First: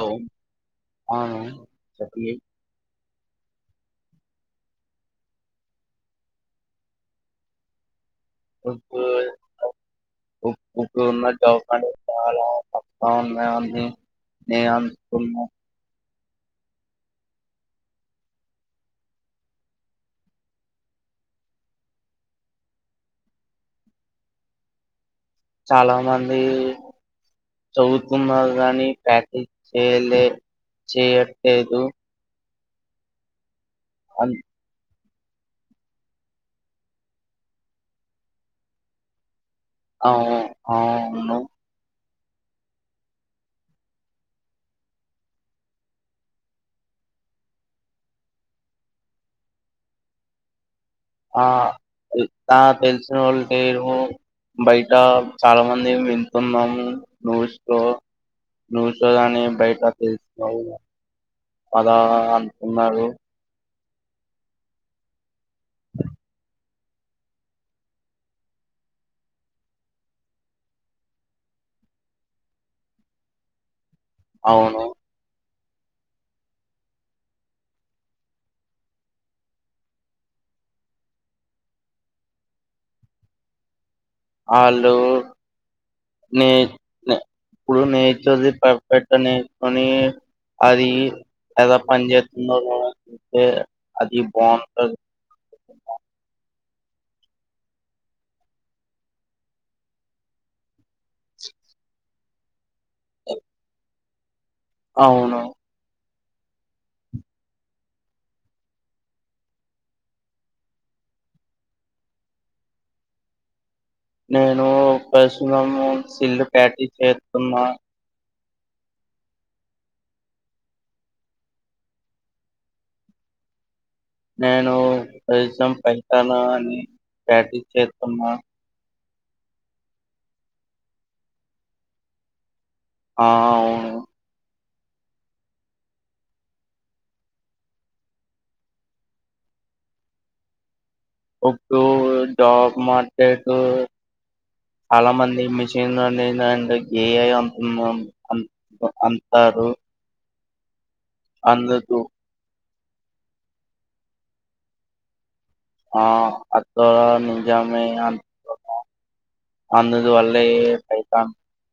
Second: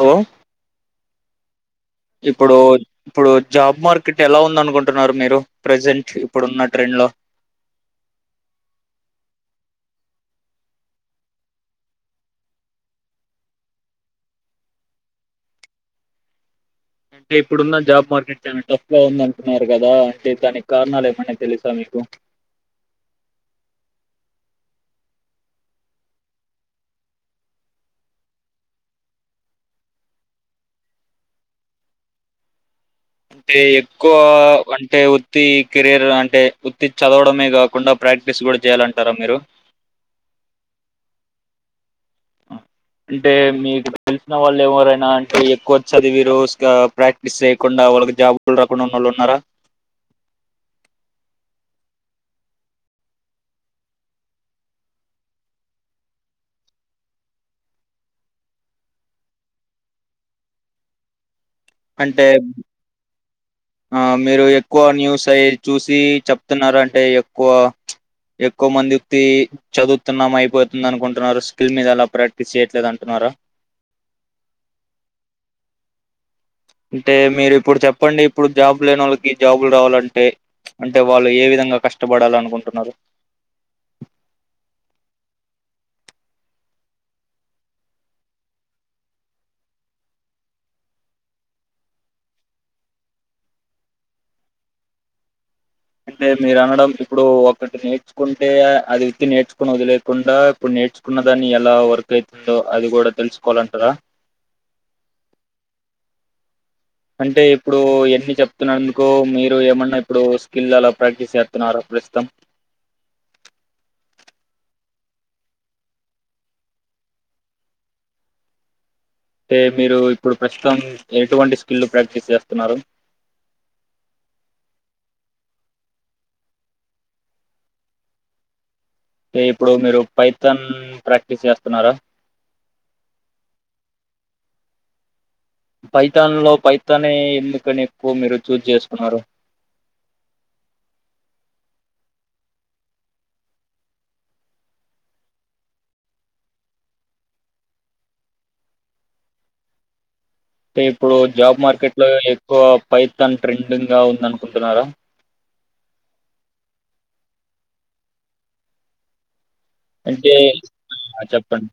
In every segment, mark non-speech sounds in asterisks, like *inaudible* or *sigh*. Hello అవును. అవును. చెప్పండి. ఇప్పుడు ఇప్పుడు జాబ్ మార్కెట్ ఎలా ఉంది అనుకుంటున్నారు మీరు ప్రజెంట్ ఇప్పుడున్న ట్రెండ్ లో ఇప్పుడు ఉన్న జాబ్ అండ్ చాలా అస్త ఉన్నాయని నే అనుకున్నా అంటే ఇప్పుడున్న జాబ్ మార్కెట్ చాలా టఫ్ గా ఉందాంటున్నారు కదా అంటే దానికి కారణాలు ఏమన్నా తెలుసా మీకు చాలా మంది చదువుతున్నారు కాని ప్యాక్టిస్ చేయలే చేయట్లేదు అంటే ఎక్కువ అన్ వం అంటే ఉత్తి కెరీర్ అంటే ఉత్తి చదవడమే కాకుండా ప్రాక్టీస్ కూడా చేయాలంటారా మీరు అవువు ఆ ను అంటే మీకు తెలిసిన వాళ్ళు ఎవరైనా అంటే ఎక్కువ చదివిరు స్కా ప్రాక్టీస్ చేయ్యకుండా వాళ్ళకి జాబులు రాకుండా ఉన్నోళ్ళు ఉన్నారా ఆ ఉ ఆ తెలిసినోళ్లు లేరు బయట చాలా మంది వింటున్నాము న్యూస్ లో న్యూస్ లో కాని బయట తెలుస్తుస్థాయి అలా అంటే అనుకున్నారు ఆ మీరు ఎక్కువ న్యూస్ అయి చూసి చెప్తున్నారు అన్ అంటే ఎక్కువ ఎక్కువ ప్చ్ మంది తి చదువుతున్నాం అయిపోతుంది అనుకుంటున్నారు, స్కిల్ మీద అలా ప్రాక్టీస్ చేయట్లేదు అంటున్నార. అవును అంటే మీరు ఇప్పుడు చెప్పండి ఇప్పుడు జాబ్ లేనోళ్ళకి జాబులు రావాలంటే, అంటే వాళ్ళు ఏ విధంగా కష్టపడాల అనుకుంటున్నారు. ఆళ్ళు నే ఇ ప్పుడు నేర్చది పర్ఫెక్ట్ గ నేర్చుకొని అది ఎలా పని జెతుందో లేదంటే అది బాగుంటంది అంటే మీరు అనడం ఇప్పుడు ఒకటి నేర్చుకుంటే అది వితి నేర్చుకుని వదిలేకుండా ఇప్పుడు నేర్చుకున్న దాన్ని ఎలా వర్క్ ఐతుందో అది కూడా తెలుసుకోవాలంటరా అవును అంటే ఇప్పుడు ఎన్ని చెప్తున్నందుకు మీరు ఏమన్నా ఇప్పుడు స్కిల్ అలా ప్రాక్టీస్ సేతున్నారా ప్రస్తుతం నేను ప్రశతం సిల్లు పటి చేతున్నా అంటే మీరు ఇప్పుడు ప్రస్తుతం ఎటువంటి స్కిల్లు ప్రాక్టీస్ చేస్తున్నారు నేను ప్రసన్ పైతను అని ప్రాటీస్ చేతున్నా టే ఇప్పుడు మీరు పైథన్ ప్రాక్టీస్ చేస్తున్నారా ఆ అవును పైతాన్ లో పైతానే ఎందుకని ఎక్కువ మీరు చూజ్ చేసుకున్నారు ఇప్పుడు డా మార్కెటు చాలా మంది మిషన్ని అండ్ ఎందంటే గే అయి అమ్ ఆ అంటారు తే ఇప్పుడు జాబ్ మార్కెట్ అందుకు లో ఎక్కువ పైతన్ ట్రెండింగ్ గా ఉందనుకుంటున్నారా ఆ అతరా నిజామే అంత అందుద్దు అంటే వళ్ళే ఆ! పైతాన్ చెప్పండి.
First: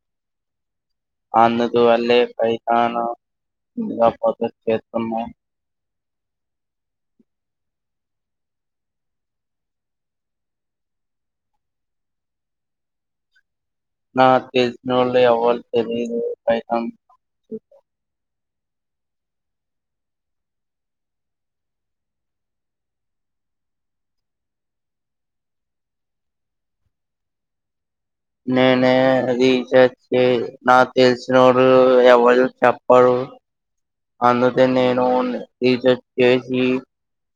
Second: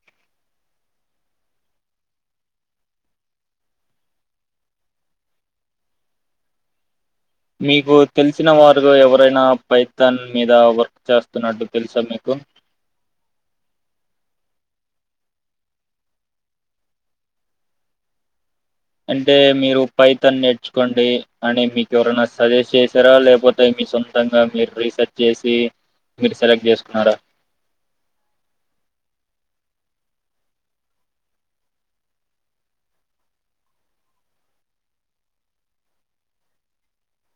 అందుకు వల్లే పైతాను లేపోతే చెస్సునో మీకు తెలిసిన వారిలో ఎవరైనా పైథన్ మీద వర్క్ చేస్తున్నట్టు తెలుసా మీకు నాక్ తెలిసినోళ్ళో ఎవలికి తెలిదు పైతాన్ ఉ అంటే మీరు పైతన్ని నేర్చుకోండి అని మీకు ఎవరైనా సజెస్ట్ చేసారా లేకపోతే మీ సొంతంగా మీరు రీసెర్చ్ చేసి మీరు సెలెక్ట్ చేసుకున్నారా నేనే రీచార్జ్ చే నా తెలిసిన వాడు అవు చెప్పరు అందుకే నేను రీచార్జ్ చేసి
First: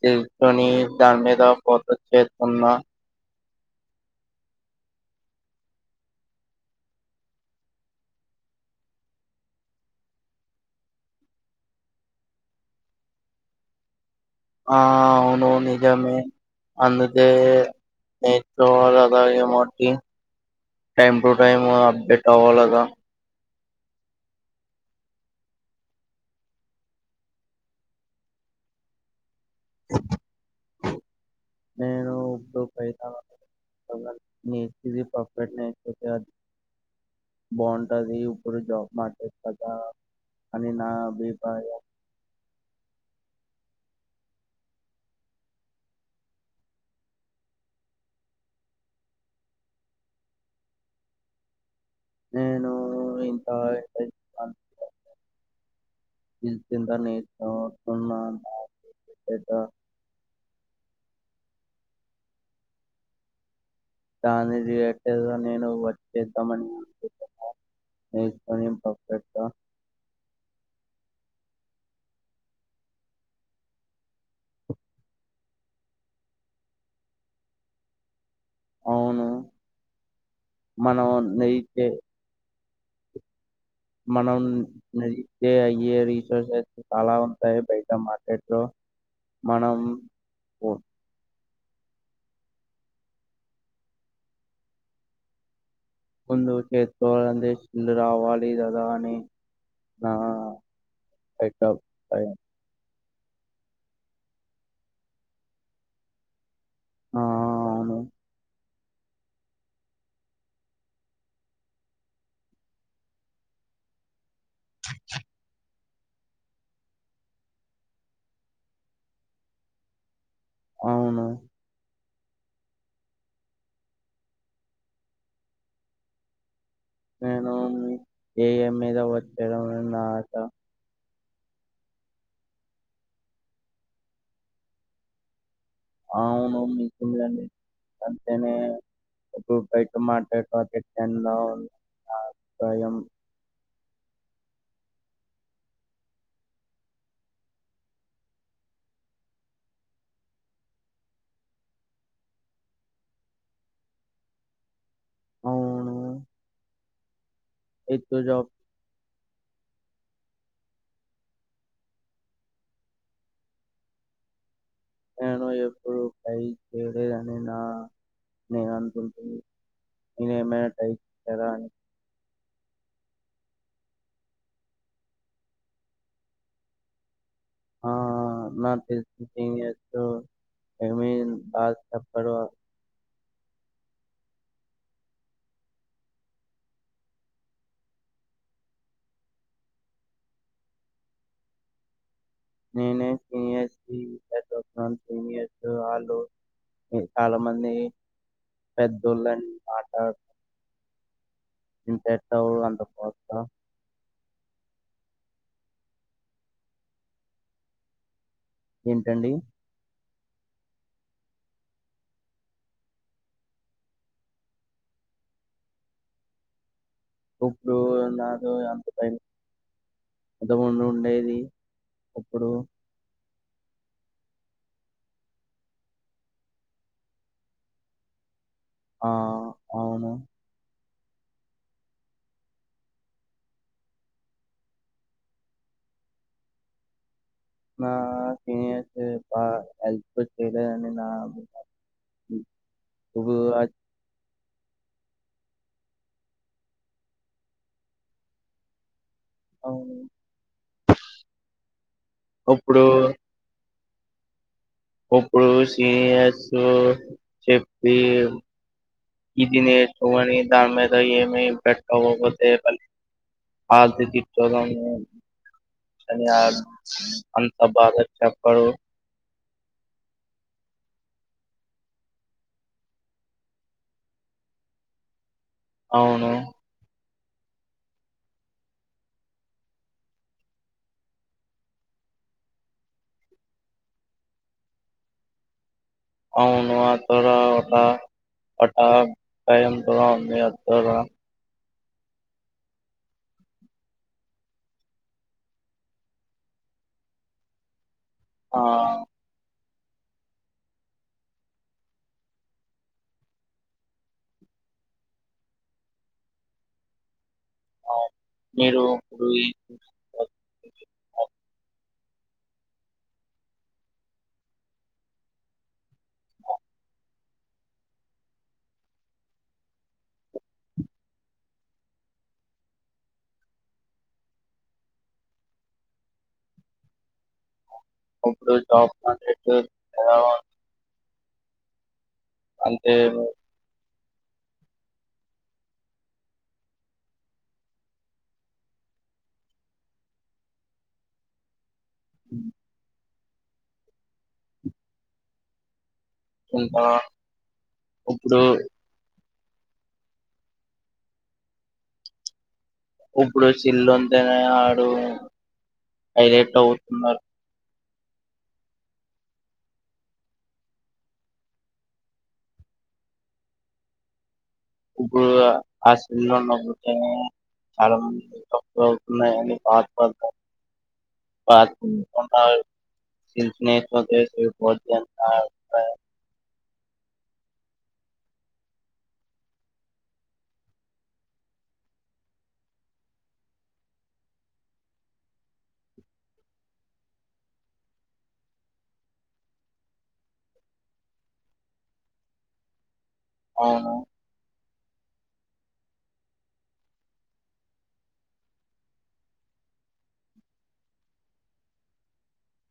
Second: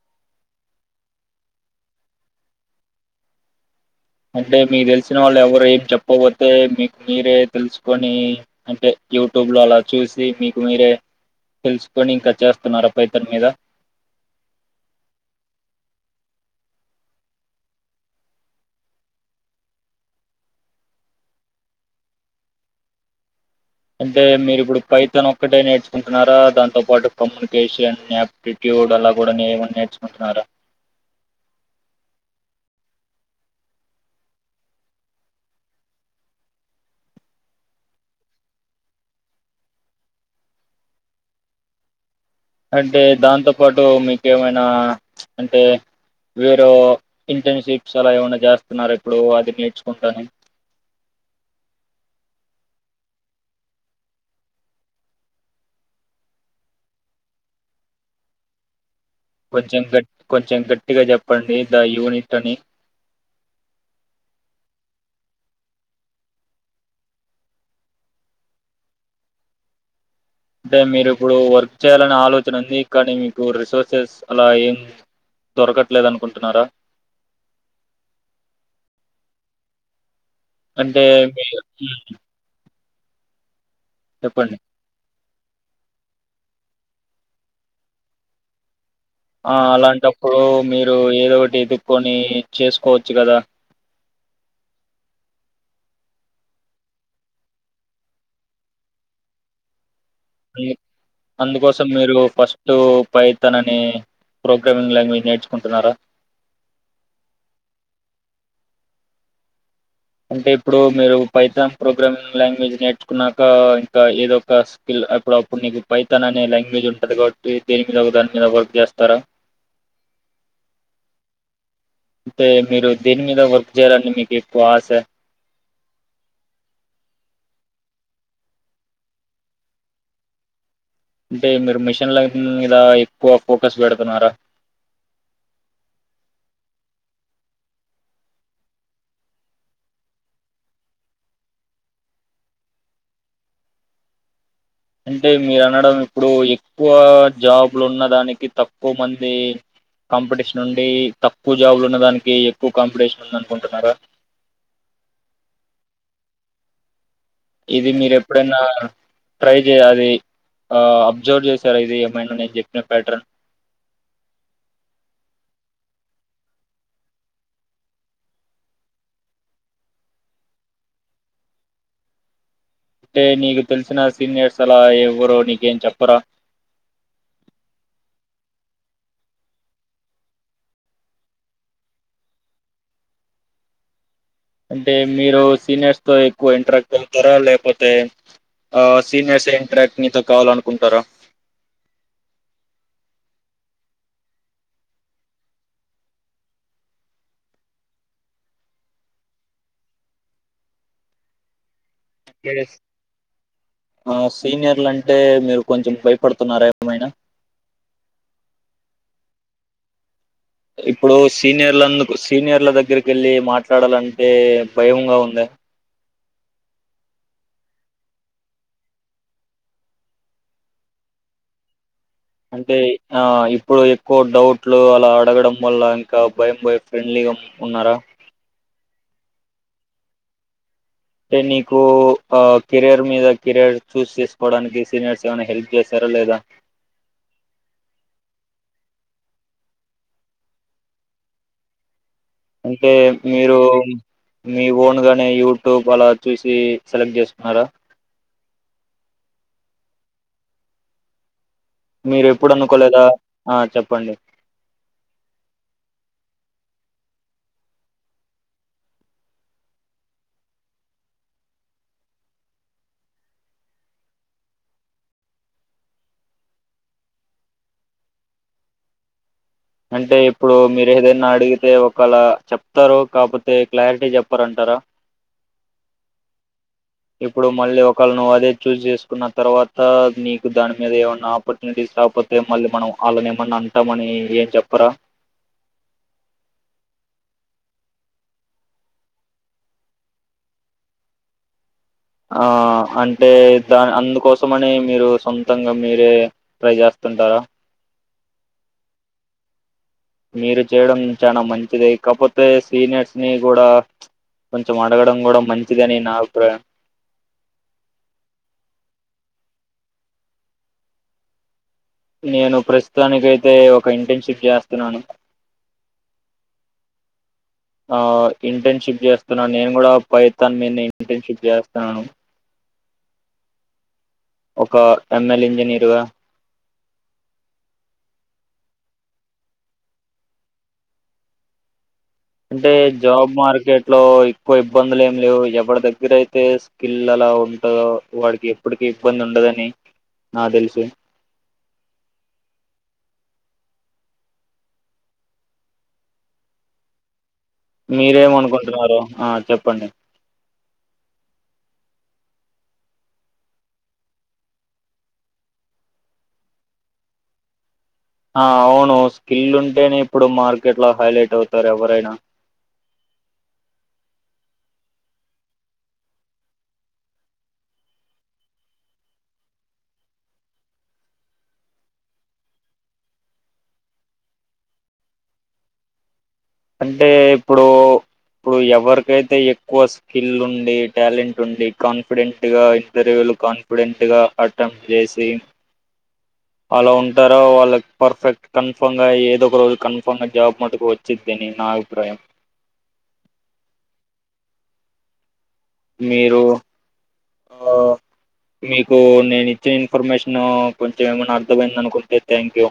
తెలుసుని దాని మీద ఫోకస్ చేస్తున్నా అంటే మీకు తెలిసిన వాళ్ళు ఎవరు ఏం చెప్పబోతే మీకు మీరే తెలుసుకొని అంటే యూట్యూబ్ లో అలా చూసి మీకు మీరే తెలుసుకొని ఇంకా చేస్తున్నారు పైతాన్ మీద ఆ అవును నిజమే అందుకే నేర్చుకోవాలిగద మట్కి టైమ్ టు టైం అప్డేట్ అవ్వాలగా అంటే మీరు ఇప్పుడు పైతన్ ఒక్కటే నేర్చుకుంటున్నారా దాతో పాటు కమ్యూనికేషన్ యాప్టిట్యూడ్ అలా కూడా నే మరి నేర్చుకుంటున్నారా *unintelligible* నీది పర్ఫెక్ట్నెస్ కాద్ బాగుంటది ఇప్పుడు జాబ్ మాటర్ కదా అని నా అభిప్రాయం అంటే దాంతో పాటు మీకెమైనా అంటే వేరే ఇంటర్న్షిప్స్ అలా ఏమనా చేస్తున్నారు ఇప్పుడు అది నేర్చుకుంటాను నేను ఇంత ఎటన్షన్ *unintelligible* స్కిల్స్ ఎంత నేర్చుకోకున్న కానీ కొంచెం గట్ కొంచెం గట్టిగా జప్ సండే గ యూనిట్ అని కాని రియాక్టేదో నేను వచ్చేద్దామని *unintelligible* నేర్చకొని పపెటో అంటే మీరు ఇప్పుడు వర్క్ చేయాలనే ఆలోచన మీకు కానీ మీకు రిసోర్సెస్ అలా ఏం దొరకట్లేదు అనుకుంటున్నారా అవును అంటే మనం మీరు నేర్చే హు మనం నహీ దే అయేది రీసోర్సెస్ చాలా ఉంటాయి బయట మార్కెట్ లో ఆ మనం అలాంటప్పుడు మీరు ఏదోవ్ట్ ఎదుకొని చేసుకోవచ్చు కదా ముందు చేత్తోవందిస్ ఫులు రావాలి కదా అని నా మీర్ సెటప్ అందుకోసం మీరు పైన ఫస్టు పైతనని ప్రొకమింగ్ లాంగ్వేజ్ నేర్చుకుంటున్నారా ఆ ఆ అవును అంటే ఇప్పుడు మీరు పైతాం ప్రోగ్రామింగ్ లాంగ్వేజ్ నేర్చుకున్నాక ఇంకా ఏదో టాస్కిల్ ఎప్పుడప్పుడు నీకు పైతాన్ అనే లాంగ్వేజ్ ఉంటుంది కాబట్టి దేని మీద ఒక దాని మీద వర్క్ చేస్తారా అవును అంటే మీరు దేని మీద వర్క్ చేయాలని మీకు ఎక్కువ ఆస నేను ఎమ్ మీద వర్క్ చేదామనని ఆశ అంటే మీరు మిషన్ లైఫ్ హుమ్ మీద ఎక్కువ ఫోకస్ బెడుతున్నారా అవును *unintelligible* స్వయం అంటే మీరు అనడం. ఇప్పుడు ఎక్కువ జాబ్లు ఉన్నదానికి తక్కువ మంది కాంపిటీషన్ ఉండి. తక్కువ జాబ్లు ఉన్నదానికి ఎక్కువ కాంపిటీషన్ ఉన్నదానుకుంటున్నారా. అవును ఇది ఎత్తు జాబ్ మీరేపుడైనా ట్రై తే అది ఆ అబ్జర్వ్ జేశారా ఇది ఏమైనా నేను చెప్పిన ప్యాట్రాన్ నేను ఎప్పుడు టై చేయలేదని నా నేను అనుకుంటున్నా నేనమైన టై చేయారా అని అంటే నీకు తెలిసిన సీనియర్స్ అలా ఎవరు నీకేం చెప్పరా హా నాకు తెల్సి సీనియర్స్ ఏమి డాట్స్ చెప్పరు అంటే మీరు సీనియర్స్ తో ఎక్కువ ఇంటరాక్ట్ అవుతారా లేకపోతే, ఆ సీనియర్స్ ఏ ఇంటరాక్ట్ మీతో కావాలనుకుంటారా? నేనే సీనియర్స్కి *unintelligible* సీనియర్స్ వాళ్ళు చాలా మంది పెద్దోళ్ళని మాట్లాడ్ ఆ సీనియర్లంటే మీరు కొంచం భయపడుతున్నారా ఏమైనా ఏంటండి ఇప్పుడు సీనియర్లందుకు సీనియర్ల దగ్గరకెళ్లి మాట్లాడాలంటే భయంగా ఉందా డు నాకు అంత టైం ఇంతమందు ఉండేది ఇప్పుడు అంటే ఆ ఇప్ ఇప్పుడు ఎక్కువ డౌట్లు అలా అడగడం వల్ల ఇంకా భయం భయం ఫ్రెండ్లీగా ఉన్నారా ఆ అవును అంటే నీకు ఆ కెరియర్ మీద కెరయర్ చూస్ చేసుకోవడానికి సీనియర్స్ ఏమైనా హెల్ప్ చేశారా లేదా నా సీనియర్స్ బా హెల్ప్ చేయలేదని నా బా ఉంటే మీరూం మీ ఓన్ గానే యూట్యూబ్ అలా చూసి సెలగ్న్ట్ చేసుకున్నారా అవును మీర్ ఎప్పుడు ఇప్పుడు అనుకోలేదా ఆ చెప్ ప్పడి ఇప్పుడు సీనియర్స్ చెప్పి ఇది నేర్చుమని దాని మీద ఏం ఏం పెట్టకపోతే కాల్స్ ఆ తీర్చోదాంని *unintelligible* అంత బాధ చెప్పడు అంటే ఇప్పుడు మీర్ ఏదైనా అడిగితే ఒకేళ చెప్తారు కాకపోతే క్లారిటీ చెప్పారంటారా? అవును ఇప్పుడు మళ్ళీ ఒకవేళ నువ్ అదే చూజ్ చేసుకున్న తర్వాత, నీకు దాని మీద ఏమన్నా ఆపర్చునిటీస్ రాకపోతే మళ్ళీ మనం వాళ్ళని ఏమన్నా అంటామని ఏ చెపరా అవును అక్కడ ఆ చెప్పారు భయం కూడా ఉంది *unintelligible* ఆ అంటే దా అందుకోసమని మీరు సొంతంగా మీరే ట్రై చేస్తుంటారా? ఆ మీరు చేయడం చానా మంచిదే, కాకపోతే సీనియర్స్ ని కూడా కొంచెం అడగడం కూడా మంచిది అని నా అభిప్రాయం. మరు రూయ్ నేను ప్రస్థానికి అయితే ఒక ఇంటర్న్షిప్ చేస్తున్నాను. ఆ ఇంటర్న్షిప్ చేస్తున్నాను నేను కూడా పైతన్ మీదనే ఇంటర్న్షిప్ చేస్తున్నాను. ఒక ఎంఎల్ ఇంజనీరుగా అప్పుడు జాఫ రటర్యా ఎలా అంటే జాబ్ మార్కెట్ ట్లో ఎక్కువ ఇబ్బందులు ఏం లేవు, ఎవడి దగ్గర అయితే స్కిల్ అలా ఉంటందో వాడికి ఎప్పటికి ఇబ్బంది ఉండదని నా తెలుసు అ ఉంట మీర్ ఏం అనుకుంటున్నారు ఆ చెప్పండి ఇప్పుడు సిల్లుందేనే ఆడు హైలైట్ అవుతున్నారు ఆ అవును స్కిల్ ఉంటేనే ఇప్పుడు మార్కెట్ లో హైలైట్ అవుతారు ఎవరైనా ఇప్పుడు ఆ స్కిల్ ఉన్నందుకే చాలా మంది సెటిల్ అవుతున్నారు టాక్ బయట *unintelligible* అంటే ఇప్పుడు ఇప్పుడు ఎవరికైతే ఎక్కువ స్కిల్ ఉండి, టాలెంట్ ఉండి కాన్ఫిడెంట్గా ఇంటర్వ్యూలు కాన్ఫిడెంట్గా అటెంప్ట్ చేసి అలా ఉంటారో వాళ్ళకి పర్ఫెక్ట్ కన్ఫామ్ గా ఏదో ఒక రోజు కన్ఫామ్ గా జాబ్ మటుకు వచ్చిదిని నా అభిప్రాయం. అవును మీరు ఆ మీకు నేను ఇచ్చిన ఇన్ఫర్మేషను కొంచెం ఏమైనా అర్థమైందనుకుంటే థ్యాంక్ యూ